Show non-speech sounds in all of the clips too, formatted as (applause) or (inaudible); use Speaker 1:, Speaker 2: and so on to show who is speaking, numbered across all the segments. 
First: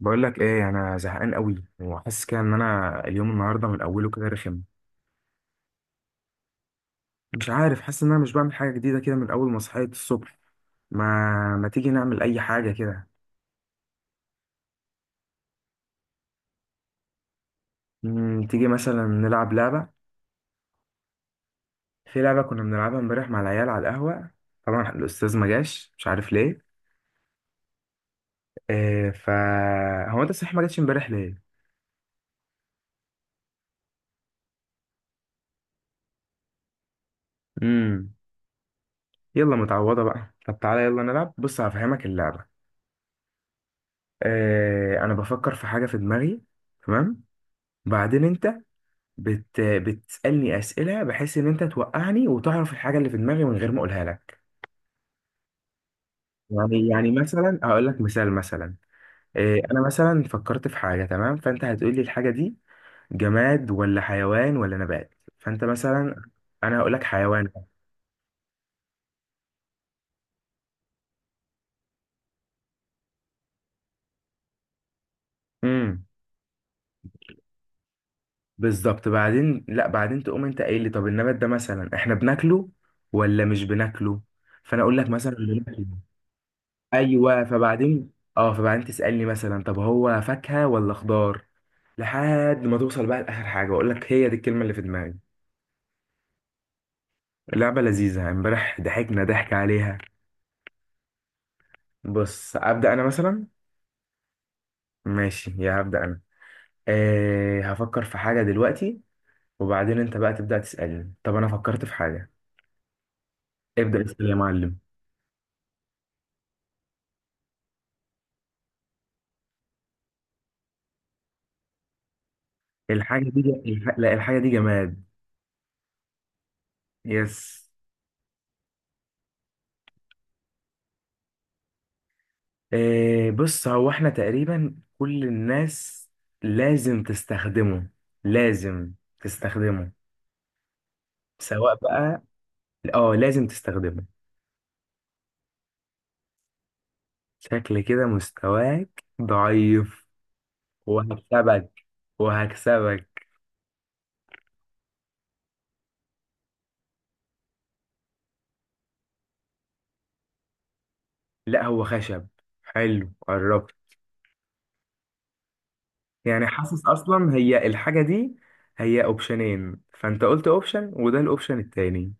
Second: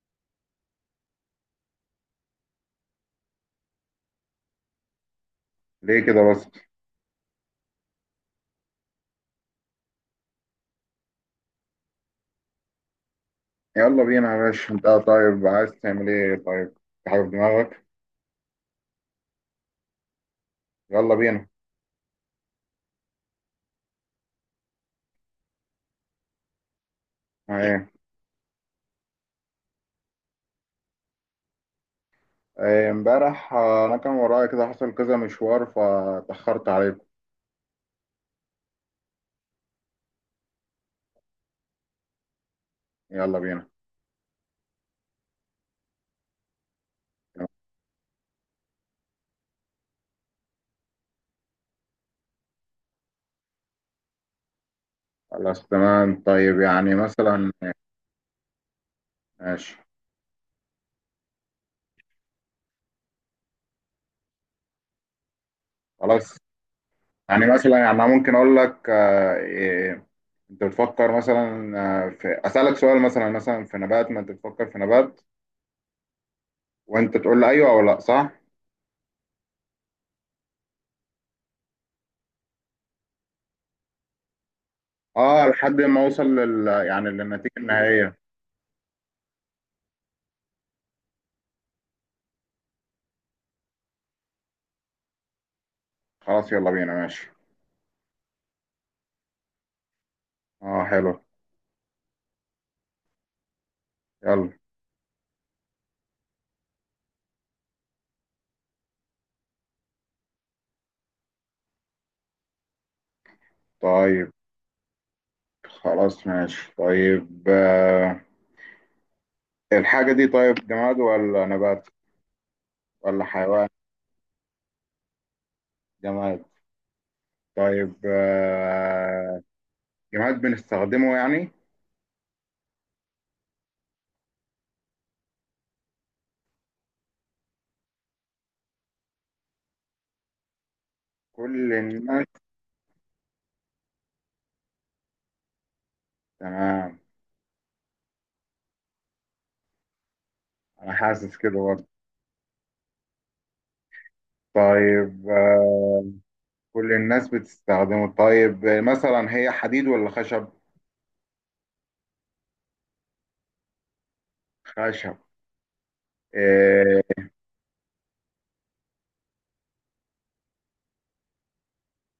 Speaker 1: بقول لك ايه، انا زهقان قوي وحاسس كده ان انا اليوم النهارده من اوله كده رخم.
Speaker 2: ليه كده بس؟
Speaker 1: مش عارف، حاسس ان انا مش بعمل حاجه جديده كده من اول ما صحيت الصبح. ما ما تيجي نعمل اي حاجه كده؟
Speaker 2: يلا بينا يا باشا، انت طيب عايز تعمل ايه طيب؟ في حاجة في دماغك؟
Speaker 1: تيجي مثلا نلعب لعبه.
Speaker 2: يلا بينا.
Speaker 1: في لعبه كنا بنلعبها امبارح مع العيال على القهوه. طبعا الاستاذ ما جاش، مش عارف ليه.
Speaker 2: ايه؟
Speaker 1: إيه ف هو انت صحيح ما جاتش امبارح ليه؟
Speaker 2: ايه، امبارح انا كان ورايا كده حصل كذا مشوار فاتأخرت عليكم.
Speaker 1: امم يلا، متعوضه بقى. طب تعالى يلا نلعب، بص هفهمك اللعبه.
Speaker 2: يلا بينا.
Speaker 1: إيه، انا بفكر في حاجه في دماغي، تمام؟ بعدين انت بتسألني أسئلة بحيث إن أنت توقعني وتعرف الحاجة اللي في دماغي من غير ما أقولها لك.
Speaker 2: خلاص تمام، طيب
Speaker 1: يعني
Speaker 2: يعني
Speaker 1: يعني
Speaker 2: مثلا.
Speaker 1: مثلا أقول لك مثال. مثلا إيه،
Speaker 2: ماشي.
Speaker 1: أنا مثلا فكرت في حاجة، تمام؟ فأنت هتقول لي الحاجة دي جماد ولا حيوان ولا نبات. فأنت مثلا،
Speaker 2: خلاص.
Speaker 1: أنا هقول لك
Speaker 2: يعني
Speaker 1: حيوان.
Speaker 2: مثلا يعني انا ممكن اقول لك اه، ايه، انت بتفكر مثلا. اه، في اسالك سؤال مثلا في نبات، ما انت بتفكر في نبات،
Speaker 1: امم
Speaker 2: وانت تقول لي ايوه او لا، صح؟
Speaker 1: بالظبط. بعدين لا، بعدين تقوم أنت قايل لي طب النبات ده مثلا إحنا بناكله ولا مش بناكله، فأنا أقول لك مثلا
Speaker 2: اه لحد
Speaker 1: بناكله.
Speaker 2: ما اوصل يعني
Speaker 1: ايوه،
Speaker 2: للنتيجه
Speaker 1: فبعدين
Speaker 2: النهائيه.
Speaker 1: اه فبعدين تسالني مثلا طب هو فاكهه ولا خضار، لحد ما توصل بقى لاخر حاجه واقول لك هي دي الكلمه اللي في دماغي.
Speaker 2: خلاص يلا بينا ماشي.
Speaker 1: اللعبه لذيذه، امبارح ضحكنا ضحك عليها.
Speaker 2: اه حلو.
Speaker 1: بص ابدا انا مثلا،
Speaker 2: يلا.
Speaker 1: ماشي يا هبدا انا، هفكر في حاجه دلوقتي، وبعدين انت بقى تبدا تسالني طب انا فكرت في حاجه. ابدا اسال
Speaker 2: طيب
Speaker 1: يا معلم.
Speaker 2: خلاص ماشي، طيب الحاجة دي طيب جماد ولا نبات ولا
Speaker 1: الحاجه دي ج...
Speaker 2: حيوان؟
Speaker 1: الح... لا، الحاجه دي جماد.
Speaker 2: جماد؟
Speaker 1: يس.
Speaker 2: طيب جماد بنستخدمه يعني؟
Speaker 1: إيه بص، هو احنا تقريبا كل الناس لازم تستخدمه، لازم تستخدمه،
Speaker 2: كل
Speaker 1: سواء بقى.
Speaker 2: الناس؟
Speaker 1: اه لازم تستخدمه.
Speaker 2: تمام.
Speaker 1: شكل كده مستواك ضعيف،
Speaker 2: أنا حاسس كده
Speaker 1: وهكسبك
Speaker 2: برضه.
Speaker 1: وهكسبك.
Speaker 2: طيب كل الناس بتستخدمه، طيب مثلا هي حديد ولا خشب؟
Speaker 1: لا هو خشب، حلو قربت.
Speaker 2: خشب؟
Speaker 1: يعني حاسس
Speaker 2: آه
Speaker 1: اصلا هي الحاجة دي هي اوبشنين، فانت قلت اوبشن وده الاوبشن التاني،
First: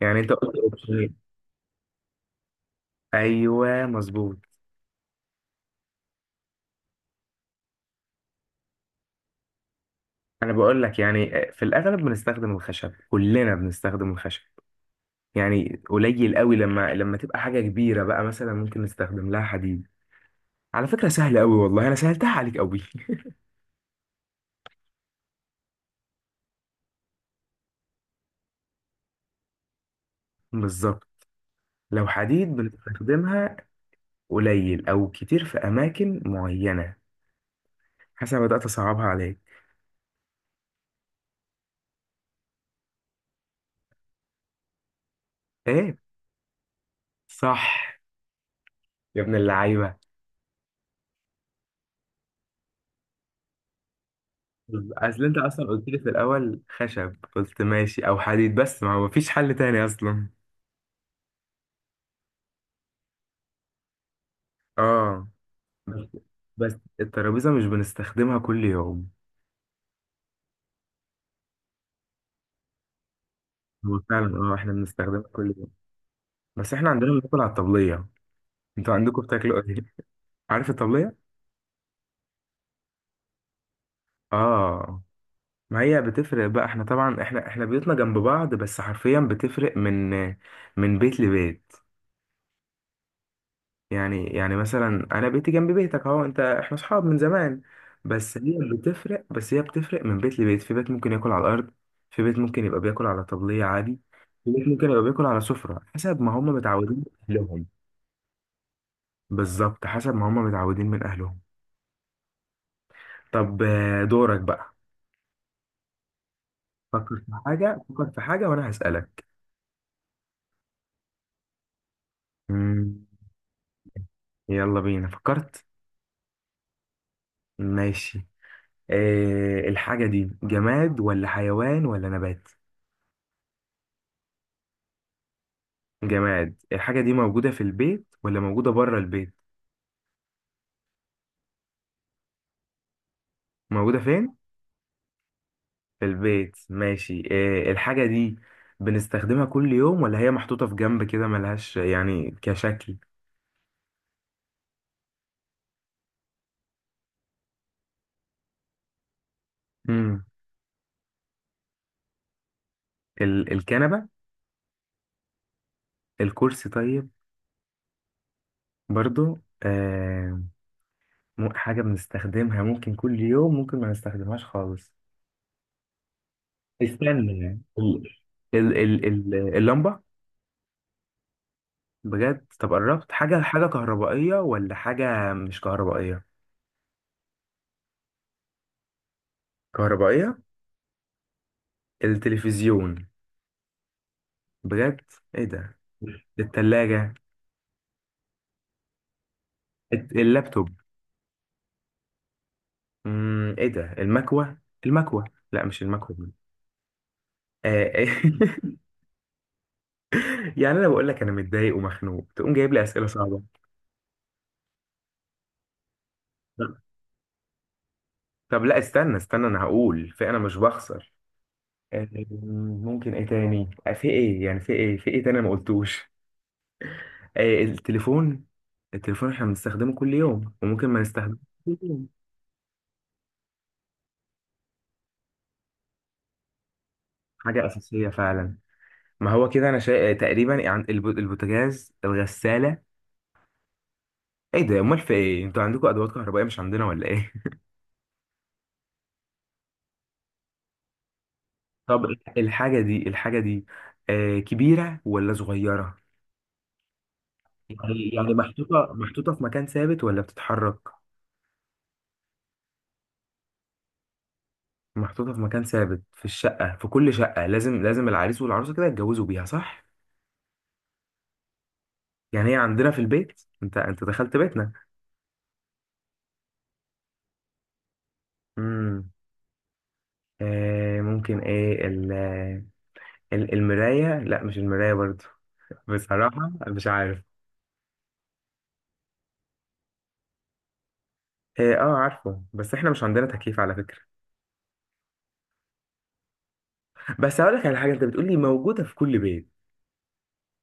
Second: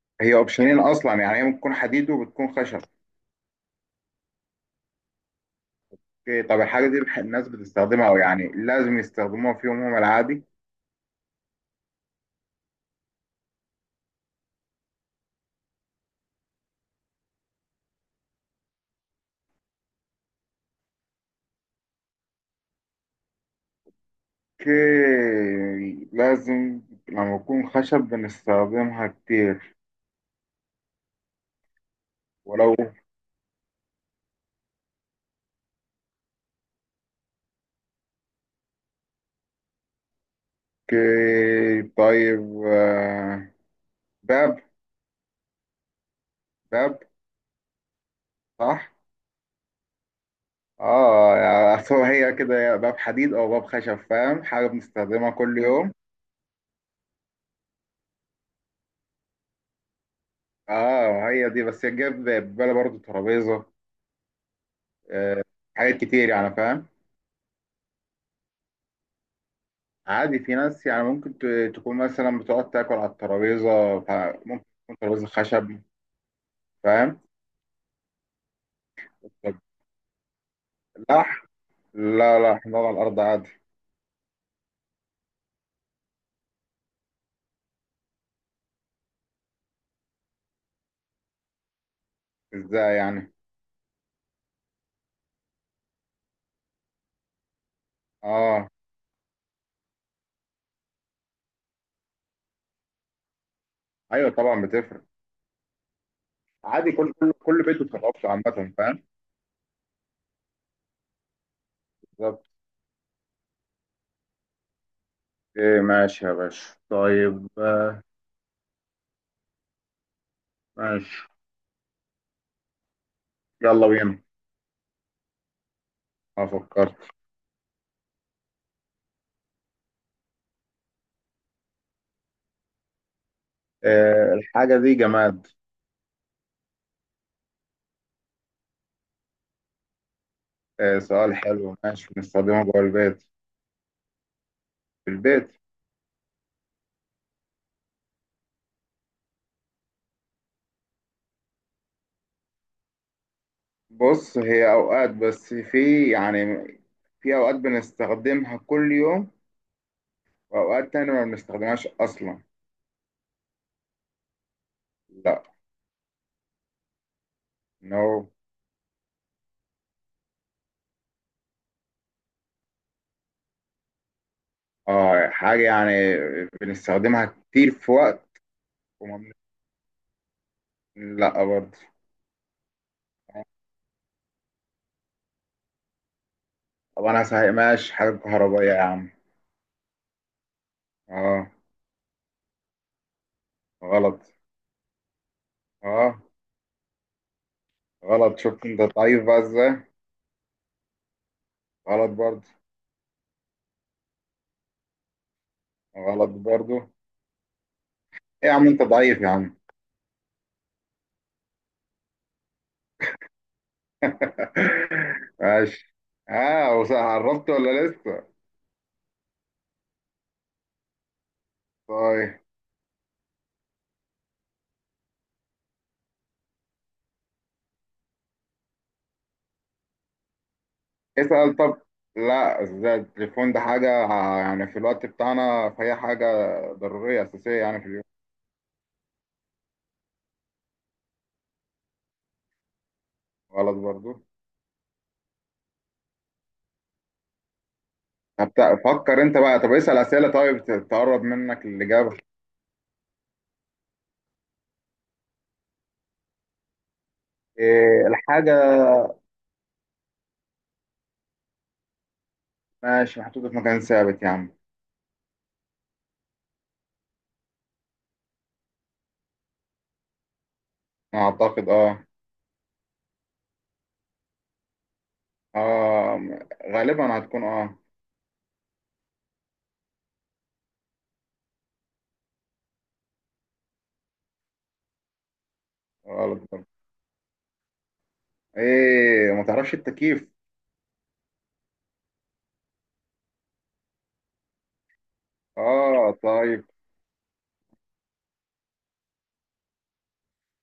Speaker 1: يعني انت
Speaker 2: هي
Speaker 1: قلت
Speaker 2: اوبشنين أصلا،
Speaker 1: اوبشنين.
Speaker 2: يعني هي ممكن تكون حديد وبتكون خشب.
Speaker 1: ايوه مظبوط.
Speaker 2: إيه، طب الحاجة دي الناس بتستخدمها، أو يعني لازم يستخدموها في يومهم العادي؟
Speaker 1: انا بقول لك يعني في الاغلب بنستخدم الخشب، كلنا بنستخدم الخشب. يعني قليل قوي، لما تبقى حاجه كبيره بقى مثلا ممكن نستخدم لها حديد. على فكره سهله قوي، والله انا سهلتها عليك قوي.
Speaker 2: اوكي. لازم. لما يكون خشب بنستخدمها كتير.
Speaker 1: (laughs) بالظبط. لو حديد
Speaker 2: ولو.
Speaker 1: بنستخدمها قليل او كتير في اماكن معينه. حسنا، بدات اصعبها عليك.
Speaker 2: اوكي طيب باب.
Speaker 1: ايه؟
Speaker 2: باب.
Speaker 1: صح.
Speaker 2: صح.
Speaker 1: يا ابن اللعيبه.
Speaker 2: اه يعني أصل هو هي كده، يا باب حديد او باب خشب، فاهم؟ حاجة
Speaker 1: اصل
Speaker 2: بنستخدمها
Speaker 1: انت
Speaker 2: كل
Speaker 1: اصلا قلت
Speaker 2: يوم.
Speaker 1: لي في الاول خشب، قلت ماشي او حديد، بس ما هو مفيش حل تاني اصلا.
Speaker 2: اه هي دي بس جاب في بالي برضه ترابيزة.
Speaker 1: اه.
Speaker 2: آه، حاجات
Speaker 1: بس
Speaker 2: كتير يعني،
Speaker 1: بس
Speaker 2: فاهم؟
Speaker 1: الترابيزة مش بنستخدمها كل يوم.
Speaker 2: عادي، في ناس يعني ممكن تكون مثلا بتقعد تاكل على
Speaker 1: هو
Speaker 2: الترابيزة،
Speaker 1: فعلا
Speaker 2: فممكن
Speaker 1: احنا
Speaker 2: تكون
Speaker 1: بنستخدمها
Speaker 2: ترابيزة
Speaker 1: كل يوم،
Speaker 2: خشب.
Speaker 1: بس احنا عندنا
Speaker 2: فاهم.
Speaker 1: بناكل على الطبلية. انتوا عندكم
Speaker 2: طب.
Speaker 1: بتاكلوا ايه؟ عارف الطبلية؟
Speaker 2: لح لا لا، حمار على الأرض عادي.
Speaker 1: اه، ما هي بتفرق بقى، احنا طبعا احنا بيوتنا جنب بعض بس حرفيا بتفرق من بيت لبيت.
Speaker 2: ازاي يعني؟
Speaker 1: يعني مثلا انا بيتي جنب بيتك اهو، انت احنا اصحاب من زمان. بس هي
Speaker 2: اه.
Speaker 1: بتفرق بس هي بتفرق من بيت لبيت. في بيت ممكن ياكل على الارض، في بيت ممكن يبقى بياكل على طبلية عادي،
Speaker 2: ايوه
Speaker 1: في
Speaker 2: طبعا
Speaker 1: بيت ممكن يبقى
Speaker 2: بتفرق.
Speaker 1: بياكل على سفرة، حسب ما هم
Speaker 2: عادي
Speaker 1: متعودين
Speaker 2: كل كل
Speaker 1: من
Speaker 2: كل
Speaker 1: اهلهم.
Speaker 2: بيت بتخلص عامة، فاهم.
Speaker 1: بالظبط، حسب ما هم متعودين من اهلهم.
Speaker 2: بالظبط.
Speaker 1: طب دورك بقى.
Speaker 2: ايه ماشي يا باشا،
Speaker 1: فكر في
Speaker 2: طيب
Speaker 1: حاجة، فكر في حاجة، وانا هسألك.
Speaker 2: ماشي.
Speaker 1: مم،
Speaker 2: يلا بينا.
Speaker 1: يلا بينا فكرت.
Speaker 2: اه فكرت.
Speaker 1: ماشي. إيه الحاجة دي، جماد ولا حيوان ولا نبات؟
Speaker 2: آه الحاجة دي جماد.
Speaker 1: جماد. الحاجة دي موجودة في البيت ولا موجودة بره البيت؟
Speaker 2: آه سؤال حلو، ماشي بنستخدمها جوه البيت.
Speaker 1: موجودة فين؟
Speaker 2: في البيت.
Speaker 1: في البيت. ماشي. إيه الحاجة دي؟ بنستخدمها كل يوم ولا هي محطوطة في جنب كده ملهاش يعني كشكل؟
Speaker 2: بص هي أوقات، بس في أوقات بنستخدمها كل يوم،
Speaker 1: مم.
Speaker 2: وأوقات تانية ما بنستخدمهاش أصلا.
Speaker 1: الكنبة؟
Speaker 2: لا.
Speaker 1: الكرسي طيب؟
Speaker 2: نو.
Speaker 1: برضو آه. حاجة بنستخدمها ممكن كل يوم، ممكن ما نستخدمهاش خالص.
Speaker 2: آه حاجة يعني بنستخدمها
Speaker 1: استنى يعني،
Speaker 2: كتير في وقت،
Speaker 1: ال ال
Speaker 2: وما بن...
Speaker 1: ال ال اللمبة
Speaker 2: لا برضه.
Speaker 1: بجد؟ طب قربت. حاجة كهربائية ولا حاجة مش كهربائية؟
Speaker 2: طب أنا هسهمهاش حاجة كهربائية يا عم.
Speaker 1: كهربائية.
Speaker 2: آه.
Speaker 1: التلفزيون؟
Speaker 2: غلط.
Speaker 1: بجد؟ ايه ده؟
Speaker 2: آه.
Speaker 1: التلاجة؟
Speaker 2: غلط شفت أنت ضعيف بقى إزاي.
Speaker 1: اللابتوب؟
Speaker 2: غلط برضه.
Speaker 1: ايه ده، المكوة؟ المكوة لا، مش المكوة
Speaker 2: غلط
Speaker 1: دي.
Speaker 2: برضه.
Speaker 1: آه.
Speaker 2: إيه يا عم
Speaker 1: (laughs)
Speaker 2: أنت ضعيف يا عم.
Speaker 1: يعني انا بقول لك انا متضايق ومخنوق، تقوم جايب لي اسئله صعبه.
Speaker 2: (laughs) ماشي.
Speaker 1: لا.
Speaker 2: قربت ولا لسه؟
Speaker 1: طب لا، استنى استنى، انا هقول، في انا مش بخسر. آه،
Speaker 2: طيب.
Speaker 1: ممكن ايه تاني؟ في ايه، يعني في ايه تاني أنا ما قلتوش؟ آه التليفون! التليفون احنا بنستخدمه كل يوم وممكن ما نستخدمه
Speaker 2: اسأل
Speaker 1: كل
Speaker 2: طب.
Speaker 1: يوم.
Speaker 2: لا، ده التليفون ده حاجة يعني في الوقت بتاعنا، فهي حاجة ضرورية أساسية
Speaker 1: حاجه
Speaker 2: يعني في اليوم.
Speaker 1: اساسيه فعلا. ما هو كده، انا تقريبا يعني البوتاجاز، الغساله.
Speaker 2: غلط برضو.
Speaker 1: ايه ده امال، في ايه، انتوا عندكم ادوات كهربائيه مش عندنا ولا ايه؟ (laughs)
Speaker 2: طب فكر أنت بقى، طب اسأل أسئلة طيب تقرب منك
Speaker 1: طب،
Speaker 2: الإجابة.
Speaker 1: الحاجه دي كبيره ولا صغيره؟
Speaker 2: إيه
Speaker 1: يعني
Speaker 2: الحاجة؟
Speaker 1: محطوطه في مكان ثابت ولا بتتحرك؟
Speaker 2: ماشي محطوطة في مكان ثابت يا عم.
Speaker 1: محطوطه في مكان ثابت في الشقه، في كل شقه لازم العريس والعروسه كده يتجوزوا بيها صح؟
Speaker 2: أعتقد أه.
Speaker 1: يعني هي عندنا في البيت، انت دخلت بيتنا.
Speaker 2: أه غالبا هتكون
Speaker 1: امم ممكن ايه المرايه؟ لا مش المرايه برضو. (laughs)
Speaker 2: غلط
Speaker 1: بصراحه
Speaker 2: برضو.
Speaker 1: مش عارف.
Speaker 2: إيه ما تعرفش التكييف؟
Speaker 1: اه، آه، عارفه بس احنا مش عندنا تكييف على فكره.
Speaker 2: أه طيب.
Speaker 1: بس هقول لك على حاجه، انت بتقولي موجوده في كل بيت.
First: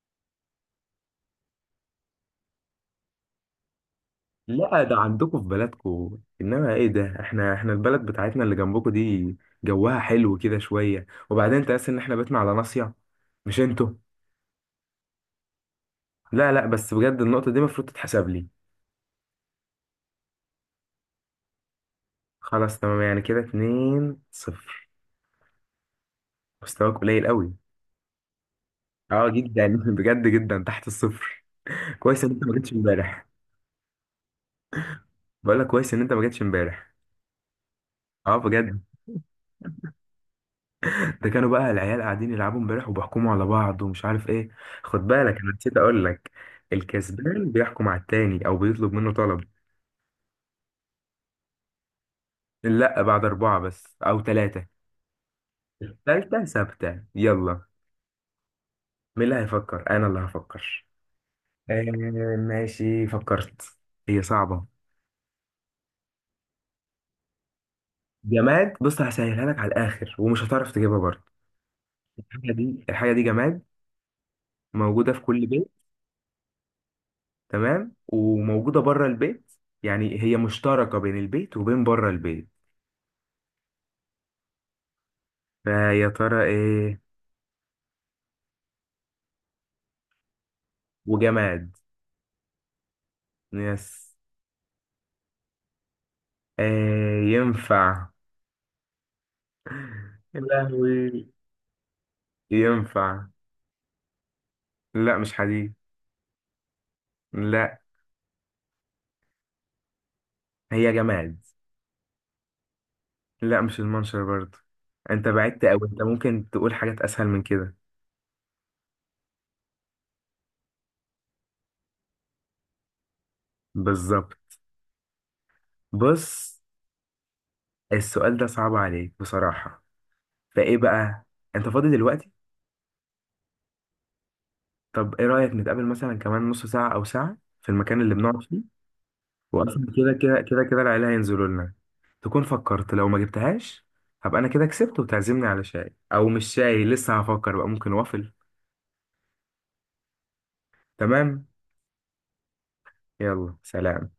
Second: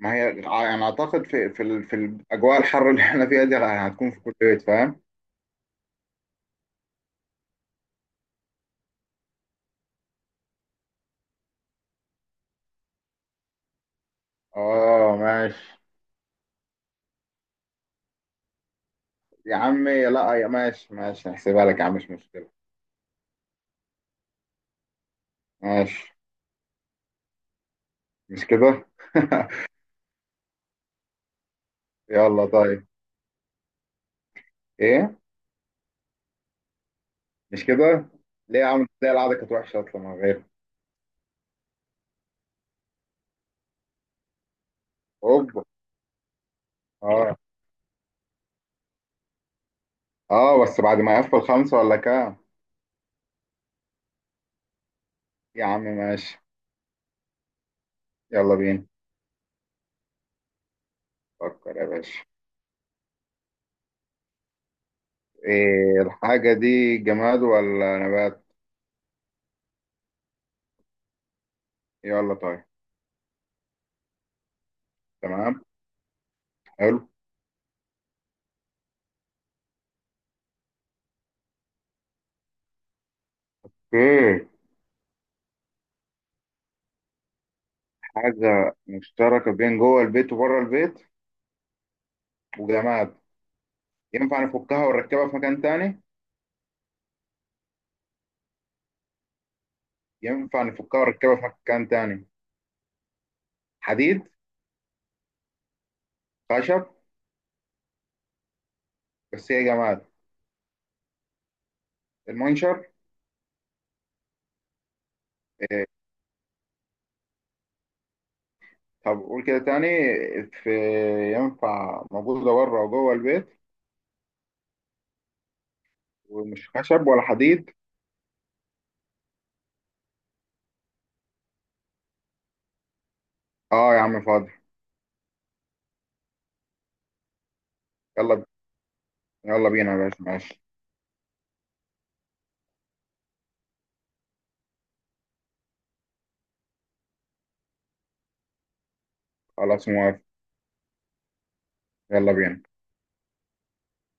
Speaker 2: ما هي يعني أعتقد في في الأجواء الحر اللي إحنا فيها دي هتكون في كل بيت،
Speaker 1: لا، ده
Speaker 2: فاهم؟
Speaker 1: عندكم في بلدكم، انما ايه ده، احنا البلد بتاعتنا اللي جنبكم دي جوها حلو كده شويه، وبعدين انت لسه، ان احنا بيتنا على ناصيه مش انتوا.
Speaker 2: اه ماشي.
Speaker 1: لا لا، بس بجد النقطه دي المفروض تتحسب لي.
Speaker 2: يا عمي لا يا ماشي ماشي هحسبها لك يا عم مش مشكلة.
Speaker 1: خلاص تمام، يعني كده 2-0.
Speaker 2: ماشي.
Speaker 1: مستواك قليل قوي.
Speaker 2: مش كده.
Speaker 1: اه جدا.
Speaker 2: (laughs)
Speaker 1: (laughs) بجد جدا تحت الصفر. كويس ان انت
Speaker 2: يلا
Speaker 1: ما جيتش
Speaker 2: طيب.
Speaker 1: امبارح.
Speaker 2: ايه.
Speaker 1: بقول لك كويس ان انت ما جيتش امبارح.
Speaker 2: مش كده.
Speaker 1: اه
Speaker 2: ليه يا
Speaker 1: بجد.
Speaker 2: عم، تلاقي القعدة كانت وحشة اصلا من غير.
Speaker 1: ده كانوا بقى العيال قاعدين يلعبوا امبارح وبيحكموا على بعض ومش عارف ايه. خد بالك انا
Speaker 2: اوبا.
Speaker 1: نسيت اقول لك،
Speaker 2: اه.
Speaker 1: الكسبان بيحكم على التاني او بيطلب منه طلب.
Speaker 2: اه بس بعد ما يقفل خمسة ولا كام.
Speaker 1: لا، بعد 4 بس او 3.
Speaker 2: يا عم ماشي.
Speaker 1: الثالثة ثابتة، يلا.
Speaker 2: يلا بينا.
Speaker 1: مين اللي هيفكر؟ انا اللي هفكر.
Speaker 2: فكر
Speaker 1: آه
Speaker 2: يا باشا.
Speaker 1: ماشي فكرت. هي صعبة.
Speaker 2: ايه الحاجة دي جماد ولا نبات؟
Speaker 1: جماد. بص هسهلها لك على الاخر ومش هتعرف تجيبها برضه.
Speaker 2: يلا
Speaker 1: الحاجة
Speaker 2: طيب.
Speaker 1: دي الحاجة دي جماد، موجودة في كل
Speaker 2: تمام.
Speaker 1: بيت.
Speaker 2: حلو.
Speaker 1: تمام، وموجودة بره البيت، يعني هي مشتركة بين البيت وبين بره البيت،
Speaker 2: اوكي.
Speaker 1: فيا ترى ايه؟
Speaker 2: حاجة مشتركة بين جوه البيت وبره البيت.
Speaker 1: وجماد.
Speaker 2: وجماد.
Speaker 1: يس.
Speaker 2: ينفع نفكها ونركبها في مكان تاني؟
Speaker 1: آه ينفع. يا
Speaker 2: ينفع نفكها
Speaker 1: لهوي
Speaker 2: ونركبها في مكان تاني.
Speaker 1: ينفع.
Speaker 2: حديد.
Speaker 1: لا مش حديد.
Speaker 2: خشب.
Speaker 1: لا،
Speaker 2: بس هي جماد.
Speaker 1: هي جماد.
Speaker 2: المنشر.
Speaker 1: لا مش المنشر برضه. انت بعدت اوي، انت ممكن تقول حاجات اسهل من كده.
Speaker 2: طب قول كده تاني. في. ينفع موجودة بره وجوه البيت.
Speaker 1: بالظبط. بص،
Speaker 2: ومش خشب ولا حديد.
Speaker 1: السؤال ده صعب عليك بصراحة، فايه بقى؟ انت فاضي دلوقتي؟
Speaker 2: اه يا عم فاضي.
Speaker 1: طب ايه رأيك نتقابل مثلا كمان نص ساعة او ساعة في المكان اللي بنقعد
Speaker 2: يلا.
Speaker 1: فيه؟
Speaker 2: يلا
Speaker 1: واصلا
Speaker 2: بينا يا
Speaker 1: كده
Speaker 2: باشا
Speaker 1: كده
Speaker 2: ماشي.
Speaker 1: كده كده العيله هينزلوا لنا. تكون فكرت لو ما جبتهاش، هبقى انا كده كسبت، وتعزمني على شاي او مش شاي، لسه هفكر بقى، ممكن وافل.
Speaker 2: خلاص موافق.
Speaker 1: تمام.
Speaker 2: يلا بينا.
Speaker 1: يلا سلام.